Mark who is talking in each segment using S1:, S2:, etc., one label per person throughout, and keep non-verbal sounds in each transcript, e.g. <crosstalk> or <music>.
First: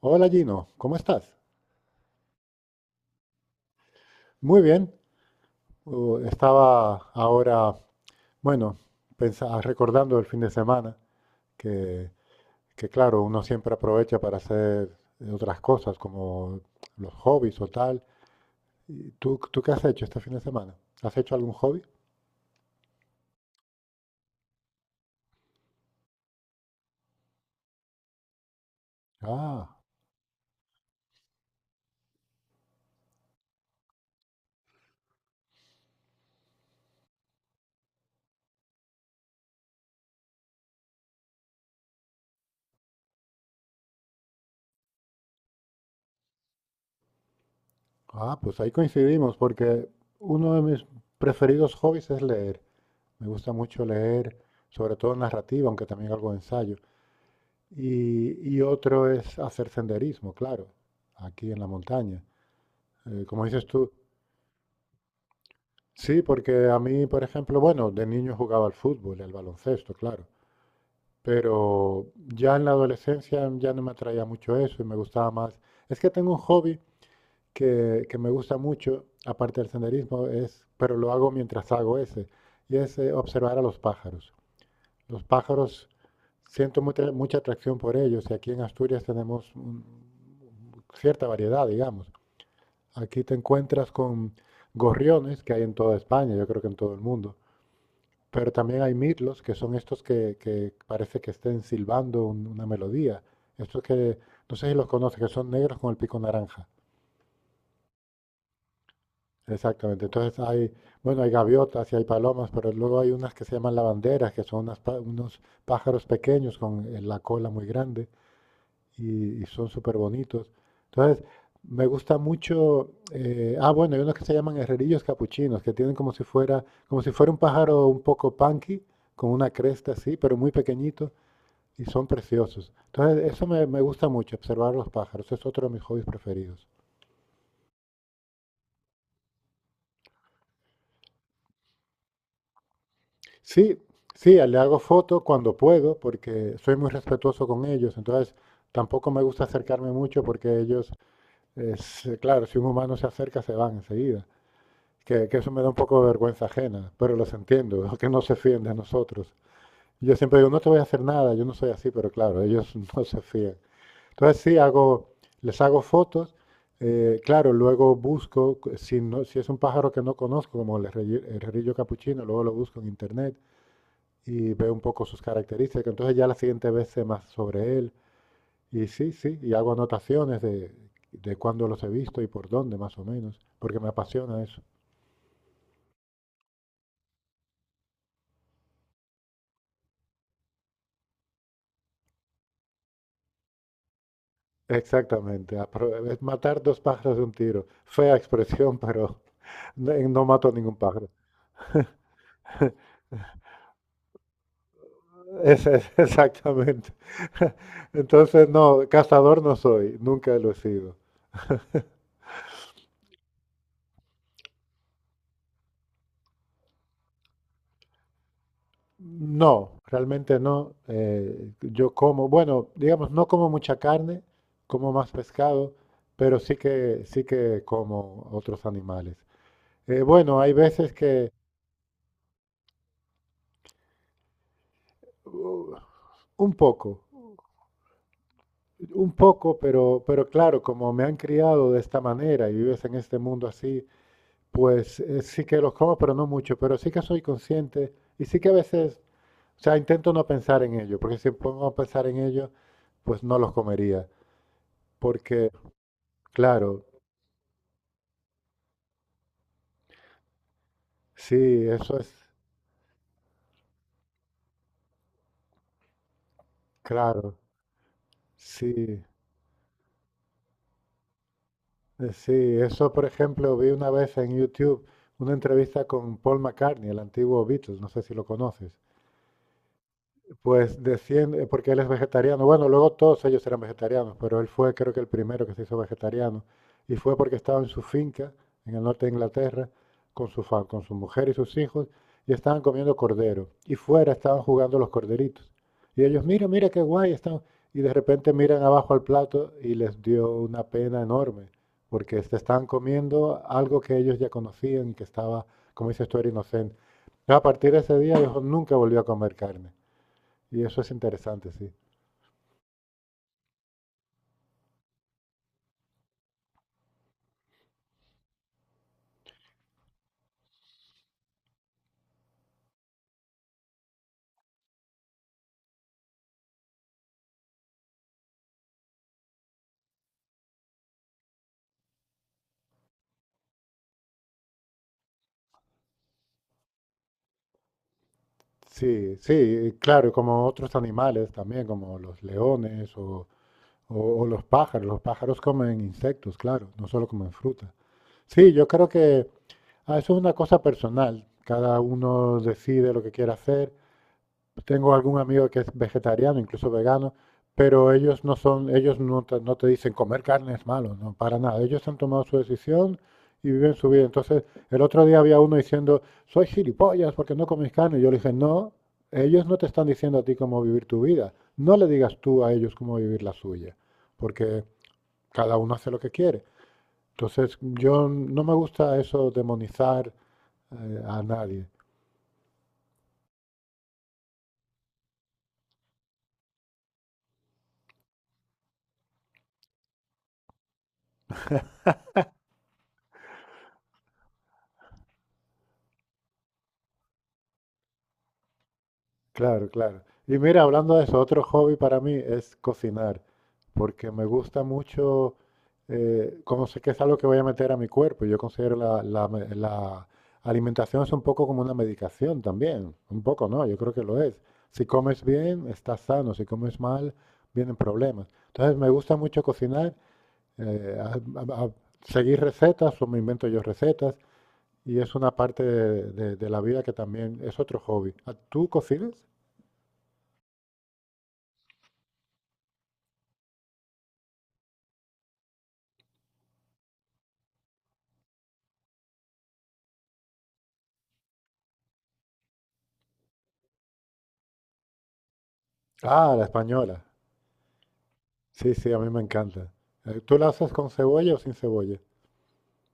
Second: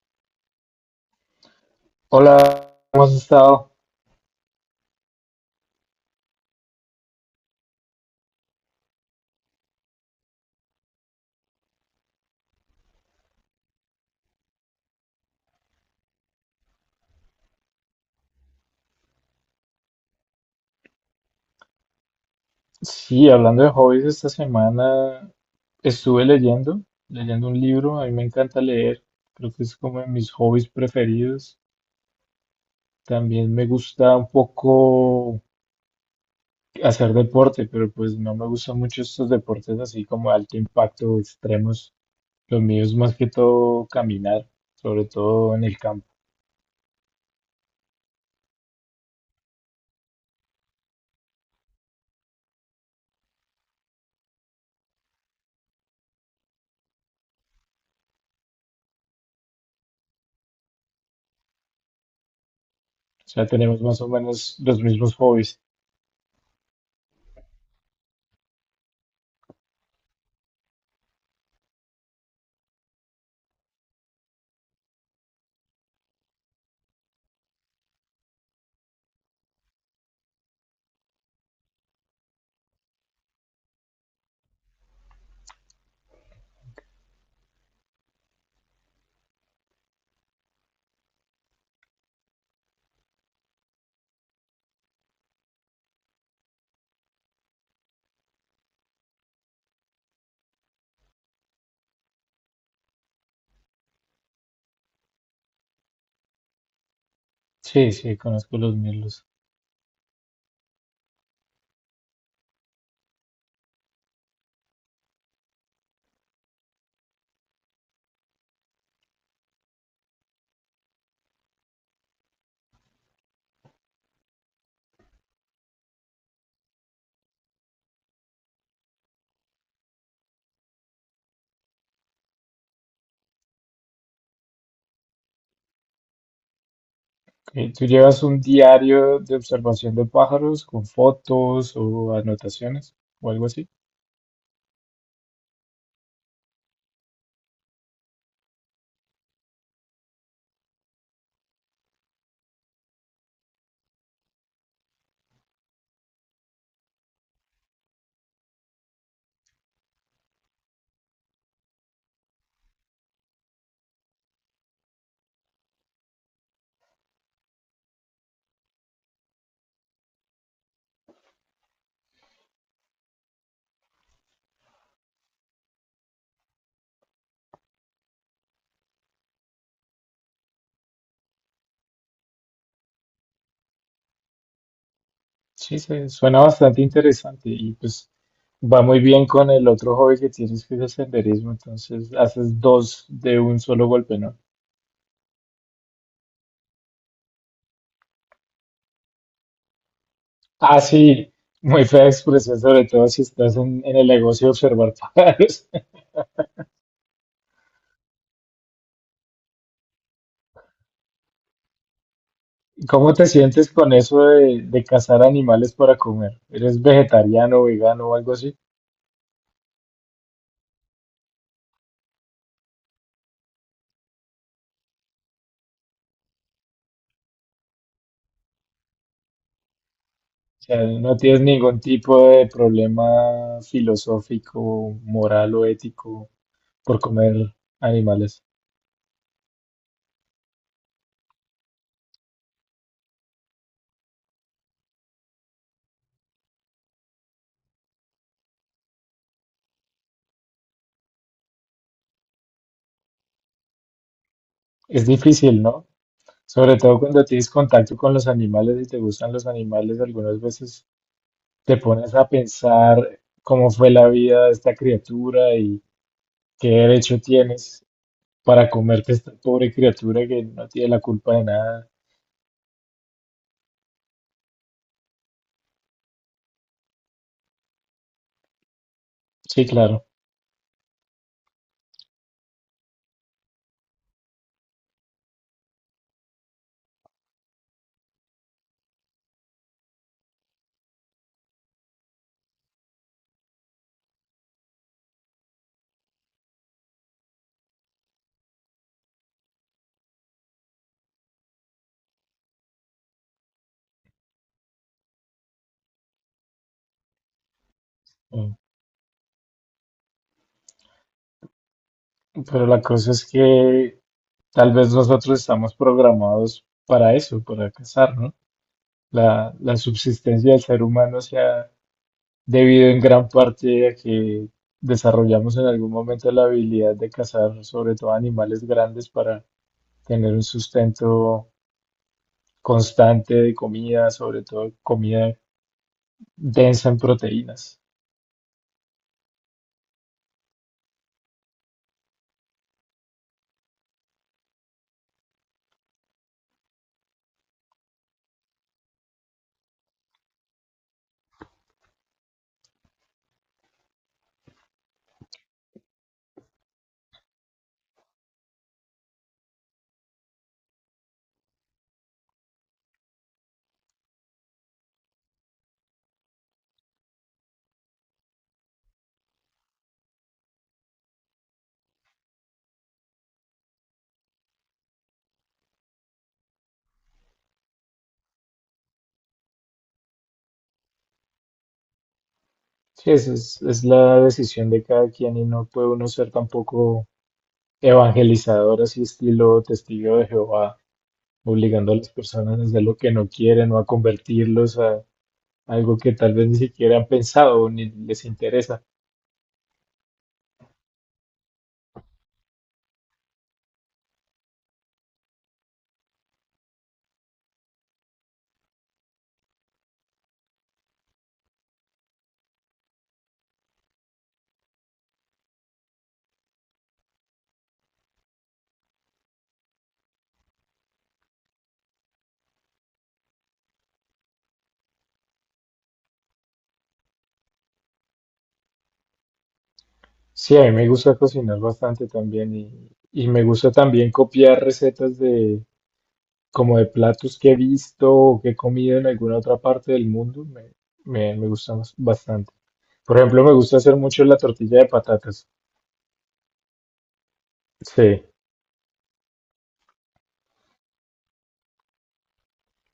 S1: Hola Gino, ¿cómo estás?
S2: Hola, ¿cómo has estado?
S1: Muy bien. Estaba ahora, bueno, recordando el fin de semana, que, que claro, uno siempre aprovecha para hacer otras cosas como los hobbies o tal. ¿Tú, tú qué has hecho este fin de semana? ¿Has hecho algún hobby?
S2: Sí, hablando de hobbies, esta semana estuve leyendo, un libro. A mí me encanta leer, creo que es
S1: Ah,
S2: como de mis hobbies preferidos. También me gusta un poco hacer deporte, pero pues no me gustan mucho estos deportes así como de alto impacto, extremos. Los míos más que todo caminar, sobre todo en el campo.
S1: pues ahí coincidimos, porque uno de mis preferidos hobbies es leer. Me gusta mucho leer, sobre todo narrativa, aunque también algo de ensayo. Y otro es hacer senderismo, claro, aquí en la montaña.
S2: O
S1: Como
S2: sea,
S1: dices
S2: tenemos
S1: tú,
S2: más o menos los mismos hobbies.
S1: sí, porque a mí, por ejemplo, bueno, de niño jugaba al fútbol y al baloncesto, claro, pero ya en la adolescencia ya no me atraía mucho eso y me gustaba más. Es que tengo un hobby que me gusta mucho, aparte del senderismo, es, pero lo hago mientras hago ese, y es observar a los pájaros. Los pájaros, siento mucha atracción por ellos y aquí en Asturias tenemos cierta variedad, digamos. Aquí te encuentras con gorriones que hay en toda España, yo creo que en todo el mundo, pero también hay mirlos, que son estos que parece que estén silbando una melodía. Estos que, no sé si los conoces, que son negros con el pico naranja.
S2: Sí, conozco los míos.
S1: Exactamente. Entonces hay, bueno, hay gaviotas y hay palomas, pero luego hay unas que se llaman lavanderas, que son unos pájaros pequeños con la cola muy grande. Y son súper bonitos. Entonces, me gusta mucho. Bueno, hay unos que se llaman herrerillos capuchinos, que tienen como si fuera un pájaro un poco punky, con una cresta así, pero muy pequeñito, y son preciosos. Entonces, eso me gusta mucho, observar los pájaros. Es otro de mis hobbies preferidos.
S2: Ok, ¿tú llevas un diario de observación de pájaros con fotos o anotaciones o algo así?
S1: Sí, sí, le hago foto cuando puedo, porque soy muy respetuoso con ellos. Entonces, tampoco me gusta acercarme mucho, porque ellos, es, claro, si un humano se acerca, se van enseguida. Que eso me da un poco de vergüenza ajena, pero los entiendo, <laughs> que no se fíen de nosotros. Yo siempre digo, no te voy a hacer nada, yo no soy así, pero claro, ellos <laughs> no se fían. Entonces sí, hago, les hago fotos, claro, luego busco, si, no, si es un pájaro que no conozco, como el, capuchino, luego lo busco en internet y veo un poco sus características, entonces ya la siguiente vez sé más sobre él. Y sí, sí, y hago anotaciones de cuándo los he visto y por dónde, más o menos, porque me apasiona eso.
S2: Sí, suena bastante interesante, y pues va muy bien con el otro hobby que tienes, que es el senderismo. Entonces haces dos de un solo golpe, ¿no?
S1: Exactamente, es matar dos pájaros de un tiro. Fea expresión, <laughs> pero no, no mato ningún
S2: Ah,
S1: pájaro.
S2: sí, muy fea expresión, sobre todo si estás en el negocio de observar pájaros.
S1: Ese es, <laughs> exactamente. <laughs> Entonces, no, cazador no soy, nunca lo he sido.
S2: <laughs> ¿Cómo te sientes con eso de, cazar animales para comer? ¿Eres vegetariano, vegano o algo así?
S1: No, realmente no. Yo como, bueno, digamos, no como mucha carne, como más pescado, pero sí que como otros animales. Bueno, hay
S2: Sea,
S1: veces
S2: no
S1: que,
S2: tienes ningún tipo de problema filosófico, moral o
S1: uh,
S2: ético
S1: un
S2: por
S1: poco.
S2: comer animales.
S1: Un poco, pero claro, como me han criado de esta manera y vives en este mundo así, pues sí que los como, pero no mucho, pero sí que soy consciente y sí que a veces, o sea, intento no pensar en ello, porque si pongo a pensar en ello, pues no los comería,
S2: Es
S1: porque
S2: difícil, ¿no? Sobre
S1: claro,
S2: todo cuando tienes contacto con los animales y te gustan los animales, algunas veces
S1: sí,
S2: te
S1: eso es,
S2: pones a pensar cómo fue la vida de esta criatura y qué derecho
S1: claro,
S2: tienes para
S1: sí,
S2: comerte esta pobre criatura, que no tiene la culpa de nada.
S1: sí, eso por ejemplo vi una vez en YouTube una entrevista con Paul McCartney, el antiguo Beatles, no sé si lo conoces.
S2: Sí, claro.
S1: Pues desciende, porque él es vegetariano. Bueno, luego todos ellos eran vegetarianos, pero él fue creo que el primero que se hizo vegetariano. Y fue porque estaba en su finca, en el norte de Inglaterra, con con su mujer y sus hijos, y estaban comiendo cordero. Y fuera estaban jugando los corderitos. Y ellos, mira, mira qué guay están. Y de repente miran abajo al plato y les dio una pena enorme, porque se estaban comiendo algo que ellos ya conocían y que estaba, como dices tú, era inocente. Entonces, a partir de ese día, dijo,
S2: Mm.
S1: nunca volvió a comer carne. Y eso es interesante, sí.
S2: Pero la cosa es que tal vez nosotros estamos programados para eso, para cazar, ¿no? La subsistencia del ser humano se ha debido en gran parte a que desarrollamos en algún momento la habilidad de cazar, sobre todo animales grandes, para tener un sustento constante de comida, sobre todo comida densa en proteínas.
S1: Sí, sí, claro, y como otros animales también, como los leones o los pájaros. Los pájaros comen insectos, claro, no solo comen fruta. Sí, yo creo que eso es una cosa personal. Cada uno decide lo que quiere hacer. Tengo algún amigo que es vegetariano, incluso vegano, pero ellos no son, ellos no te, no te dicen comer carne es malo, no, para nada. Ellos han tomado su decisión y viven su vida. Entonces, el otro día había uno diciendo, soy gilipollas porque no comes carne. Yo le dije, no, ellos no te están diciendo a ti cómo vivir tu vida. No le digas tú a ellos cómo vivir la suya, porque cada uno hace lo que quiere. Entonces, yo no me gusta eso demonizar a nadie.
S2: Sí, esa es la decisión de cada quien, y no puede uno ser tampoco evangelizador, así estilo testigo de Jehová, obligando a las personas a hacer lo que no quieren, o a convertirlos a algo que tal vez ni siquiera han pensado o ni les interesa.
S1: Claro, claro. Y mira, hablando de eso, otro hobby para mí es cocinar, porque me gusta mucho, como sé que es algo que voy a meter a mi cuerpo, yo considero la alimentación es un poco como una medicación también, un poco, ¿no? Yo creo que lo es. Si comes bien, estás sano, si comes mal, vienen problemas. Entonces, me gusta mucho cocinar, eh, a- a seguir recetas o me invento yo recetas, y es una parte de la vida que también es otro hobby. ¿Tú cocinas?
S2: Sí, a mí me gusta cocinar bastante también, y me gusta también copiar recetas de como de platos que he visto o que he comido en alguna otra parte del mundo. Me gusta bastante. Por ejemplo, me gusta hacer mucho la tortilla de patatas.
S1: Ah, la española.
S2: Sí,
S1: Sí, sí, a mí me encanta. ¿Tú la haces con cebolla o sin cebolla?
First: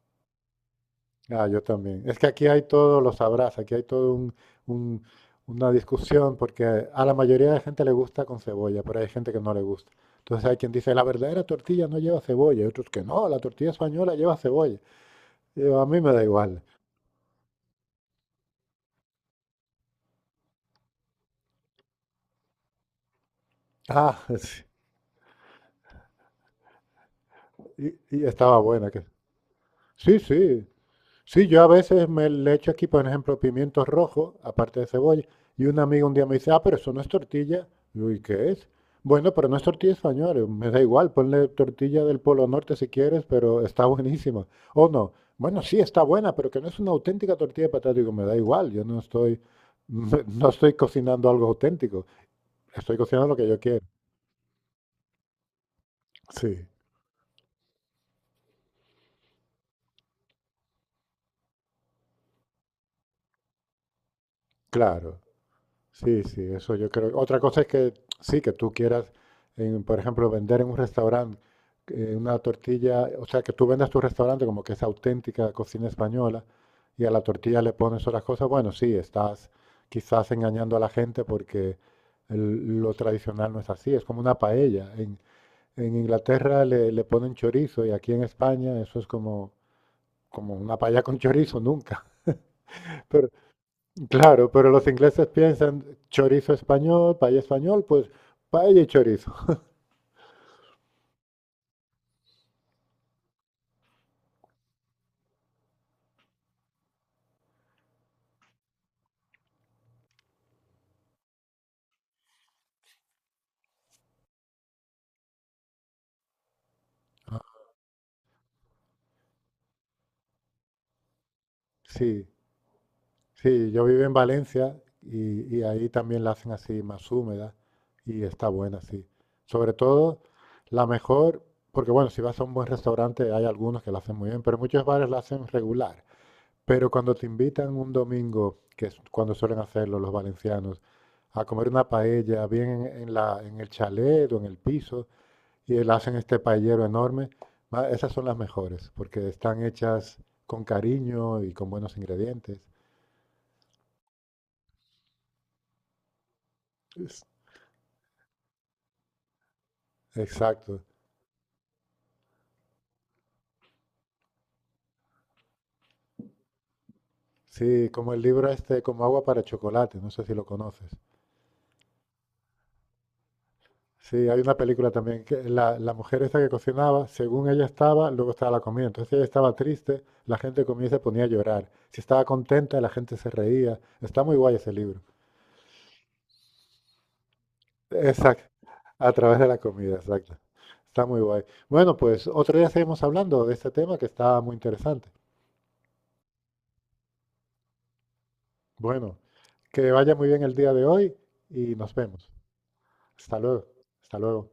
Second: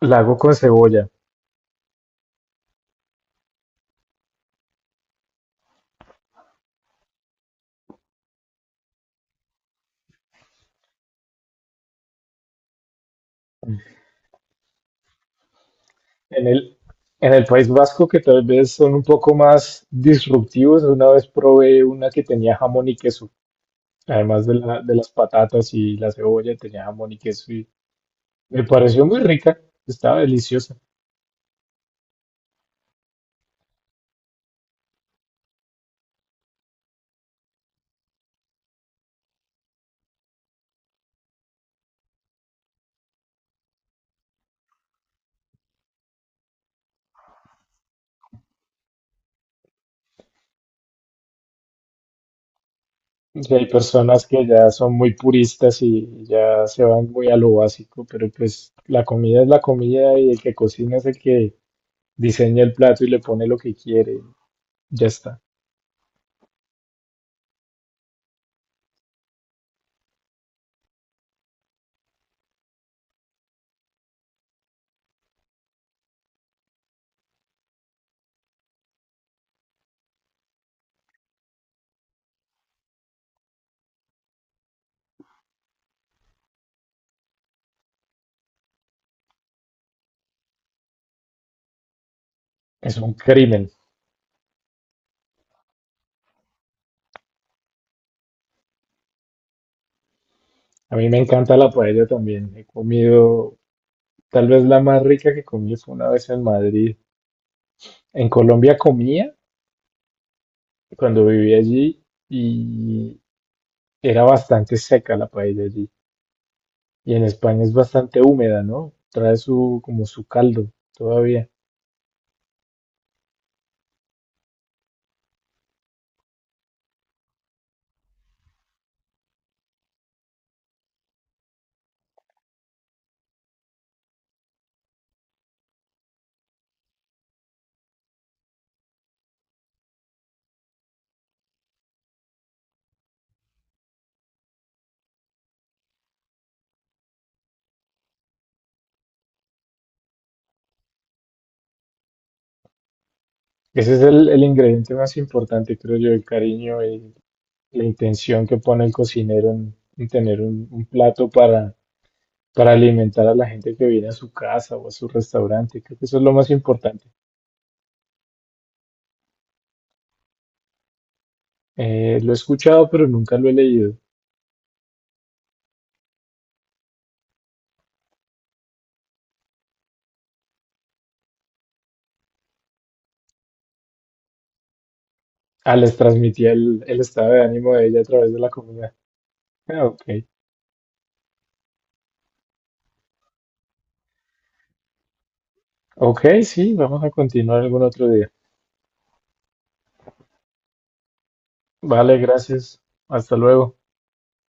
S2: la hago con cebolla.
S1: Ah, yo también. Es que aquí hay todo, lo sabrás, aquí hay todo un- una discusión porque a la mayoría de gente le gusta con cebolla, pero hay gente que no le gusta. Entonces hay quien dice, la verdadera tortilla no lleva cebolla, y otros que no, la tortilla española lleva cebolla. Y yo, a mí me da
S2: En
S1: igual.
S2: el, en el País Vasco, que tal vez son un poco más disruptivos, una vez probé una que tenía jamón y queso,
S1: Ah, <laughs>
S2: además
S1: sí.
S2: de las patatas y la cebolla. Tenía jamón y queso y
S1: Y estaba
S2: me
S1: buena que...
S2: pareció muy rica,
S1: Sí,
S2: estaba
S1: sí.
S2: deliciosa.
S1: Sí, yo a veces me le echo aquí, por ejemplo, pimientos rojos, aparte de cebolla, y una amiga un día me dice, ah, pero eso no es tortilla. Digo, ¿y qué es? Bueno, pero no es tortilla española. Digo, me da igual, ponle tortilla del Polo Norte si quieres, pero está <laughs> buenísima. O no, bueno, sí está buena, pero que no es una auténtica tortilla de patata. Digo, me da igual, yo no estoy, <laughs> no estoy cocinando algo auténtico, estoy cocinando lo que
S2: O
S1: yo
S2: hay
S1: quiero.
S2: personas que ya son muy puristas y
S1: Sí,
S2: ya se van muy a lo básico, pero pues la comida es la comida, y el que cocina es el que diseña el plato y le pone lo que quiere, ya
S1: claro.
S2: está.
S1: Sí, sí, eso yo creo. Otra cosa es que sí, que tú quieras, en, por ejemplo, vender en un restaurante una tortilla, o sea, que tú vendas tu restaurante como que es auténtica cocina española y a la tortilla le pones otras cosas, bueno, sí, estás quizás engañando a la gente porque lo tradicional no es así, es como una paella. En Inglaterra le ponen chorizo y aquí en España eso es como, como una paella con chorizo, nunca.
S2: Es
S1: <laughs>
S2: un
S1: Pero,
S2: crimen.
S1: claro, pero los ingleses piensan chorizo español, paella español, pues paella y chorizo.
S2: A mí me encanta la paella también. He comido... Tal vez la más rica que comí fue una vez en Madrid. En Colombia comía cuando vivía allí, y era bastante seca la paella allí. Y en España es bastante húmeda, ¿no? Trae su, como su caldo todavía.
S1: Sí, sí, yo vivo en Valencia y ahí también la hacen así más húmeda y está buena, sí. Sobre todo la mejor, porque bueno, si vas a un buen restaurante hay algunos que la hacen muy bien, pero muchos bares la hacen regular. Pero cuando te invitan un domingo, que es cuando suelen hacerlo los valencianos, a comer una paella bien en, en el chalet o en el piso, y le hacen este paellero enorme. Va, esas son las mejores, porque están hechas con cariño y con buenos ingredientes.
S2: Ese es el ingrediente más importante, creo yo, el cariño y
S1: Es-
S2: la intención que pone el cocinero en, tener un
S1: Exacto.
S2: plato para, alimentar a la gente que viene a su casa o a su restaurante. Creo que eso es lo más importante.
S1: Sí, como el libro este, como agua para chocolate, no sé si lo conoces.
S2: Lo he escuchado, pero nunca lo he leído.
S1: Sí, hay una película también que la mujer esta que cocinaba, según ella estaba, luego estaba la comida. Entonces, si ella estaba triste, la gente comía y se ponía a llorar. Si estaba contenta, la gente se reía. Está muy guay ese libro.
S2: Ah, les transmitía el estado de ánimo de ella a través de
S1: Exacto,
S2: la comida.
S1: a través de la
S2: Ah,
S1: comida,
S2: ok.
S1: exacto. Está muy guay. Bueno, pues otro día seguimos hablando de este tema que está muy interesante.
S2: Ok, sí, vamos a continuar algún otro día.
S1: Bueno, que vaya muy bien el día de hoy y nos
S2: Vale,
S1: vemos.
S2: gracias. Hasta
S1: Hasta luego,
S2: luego.
S1: hasta luego.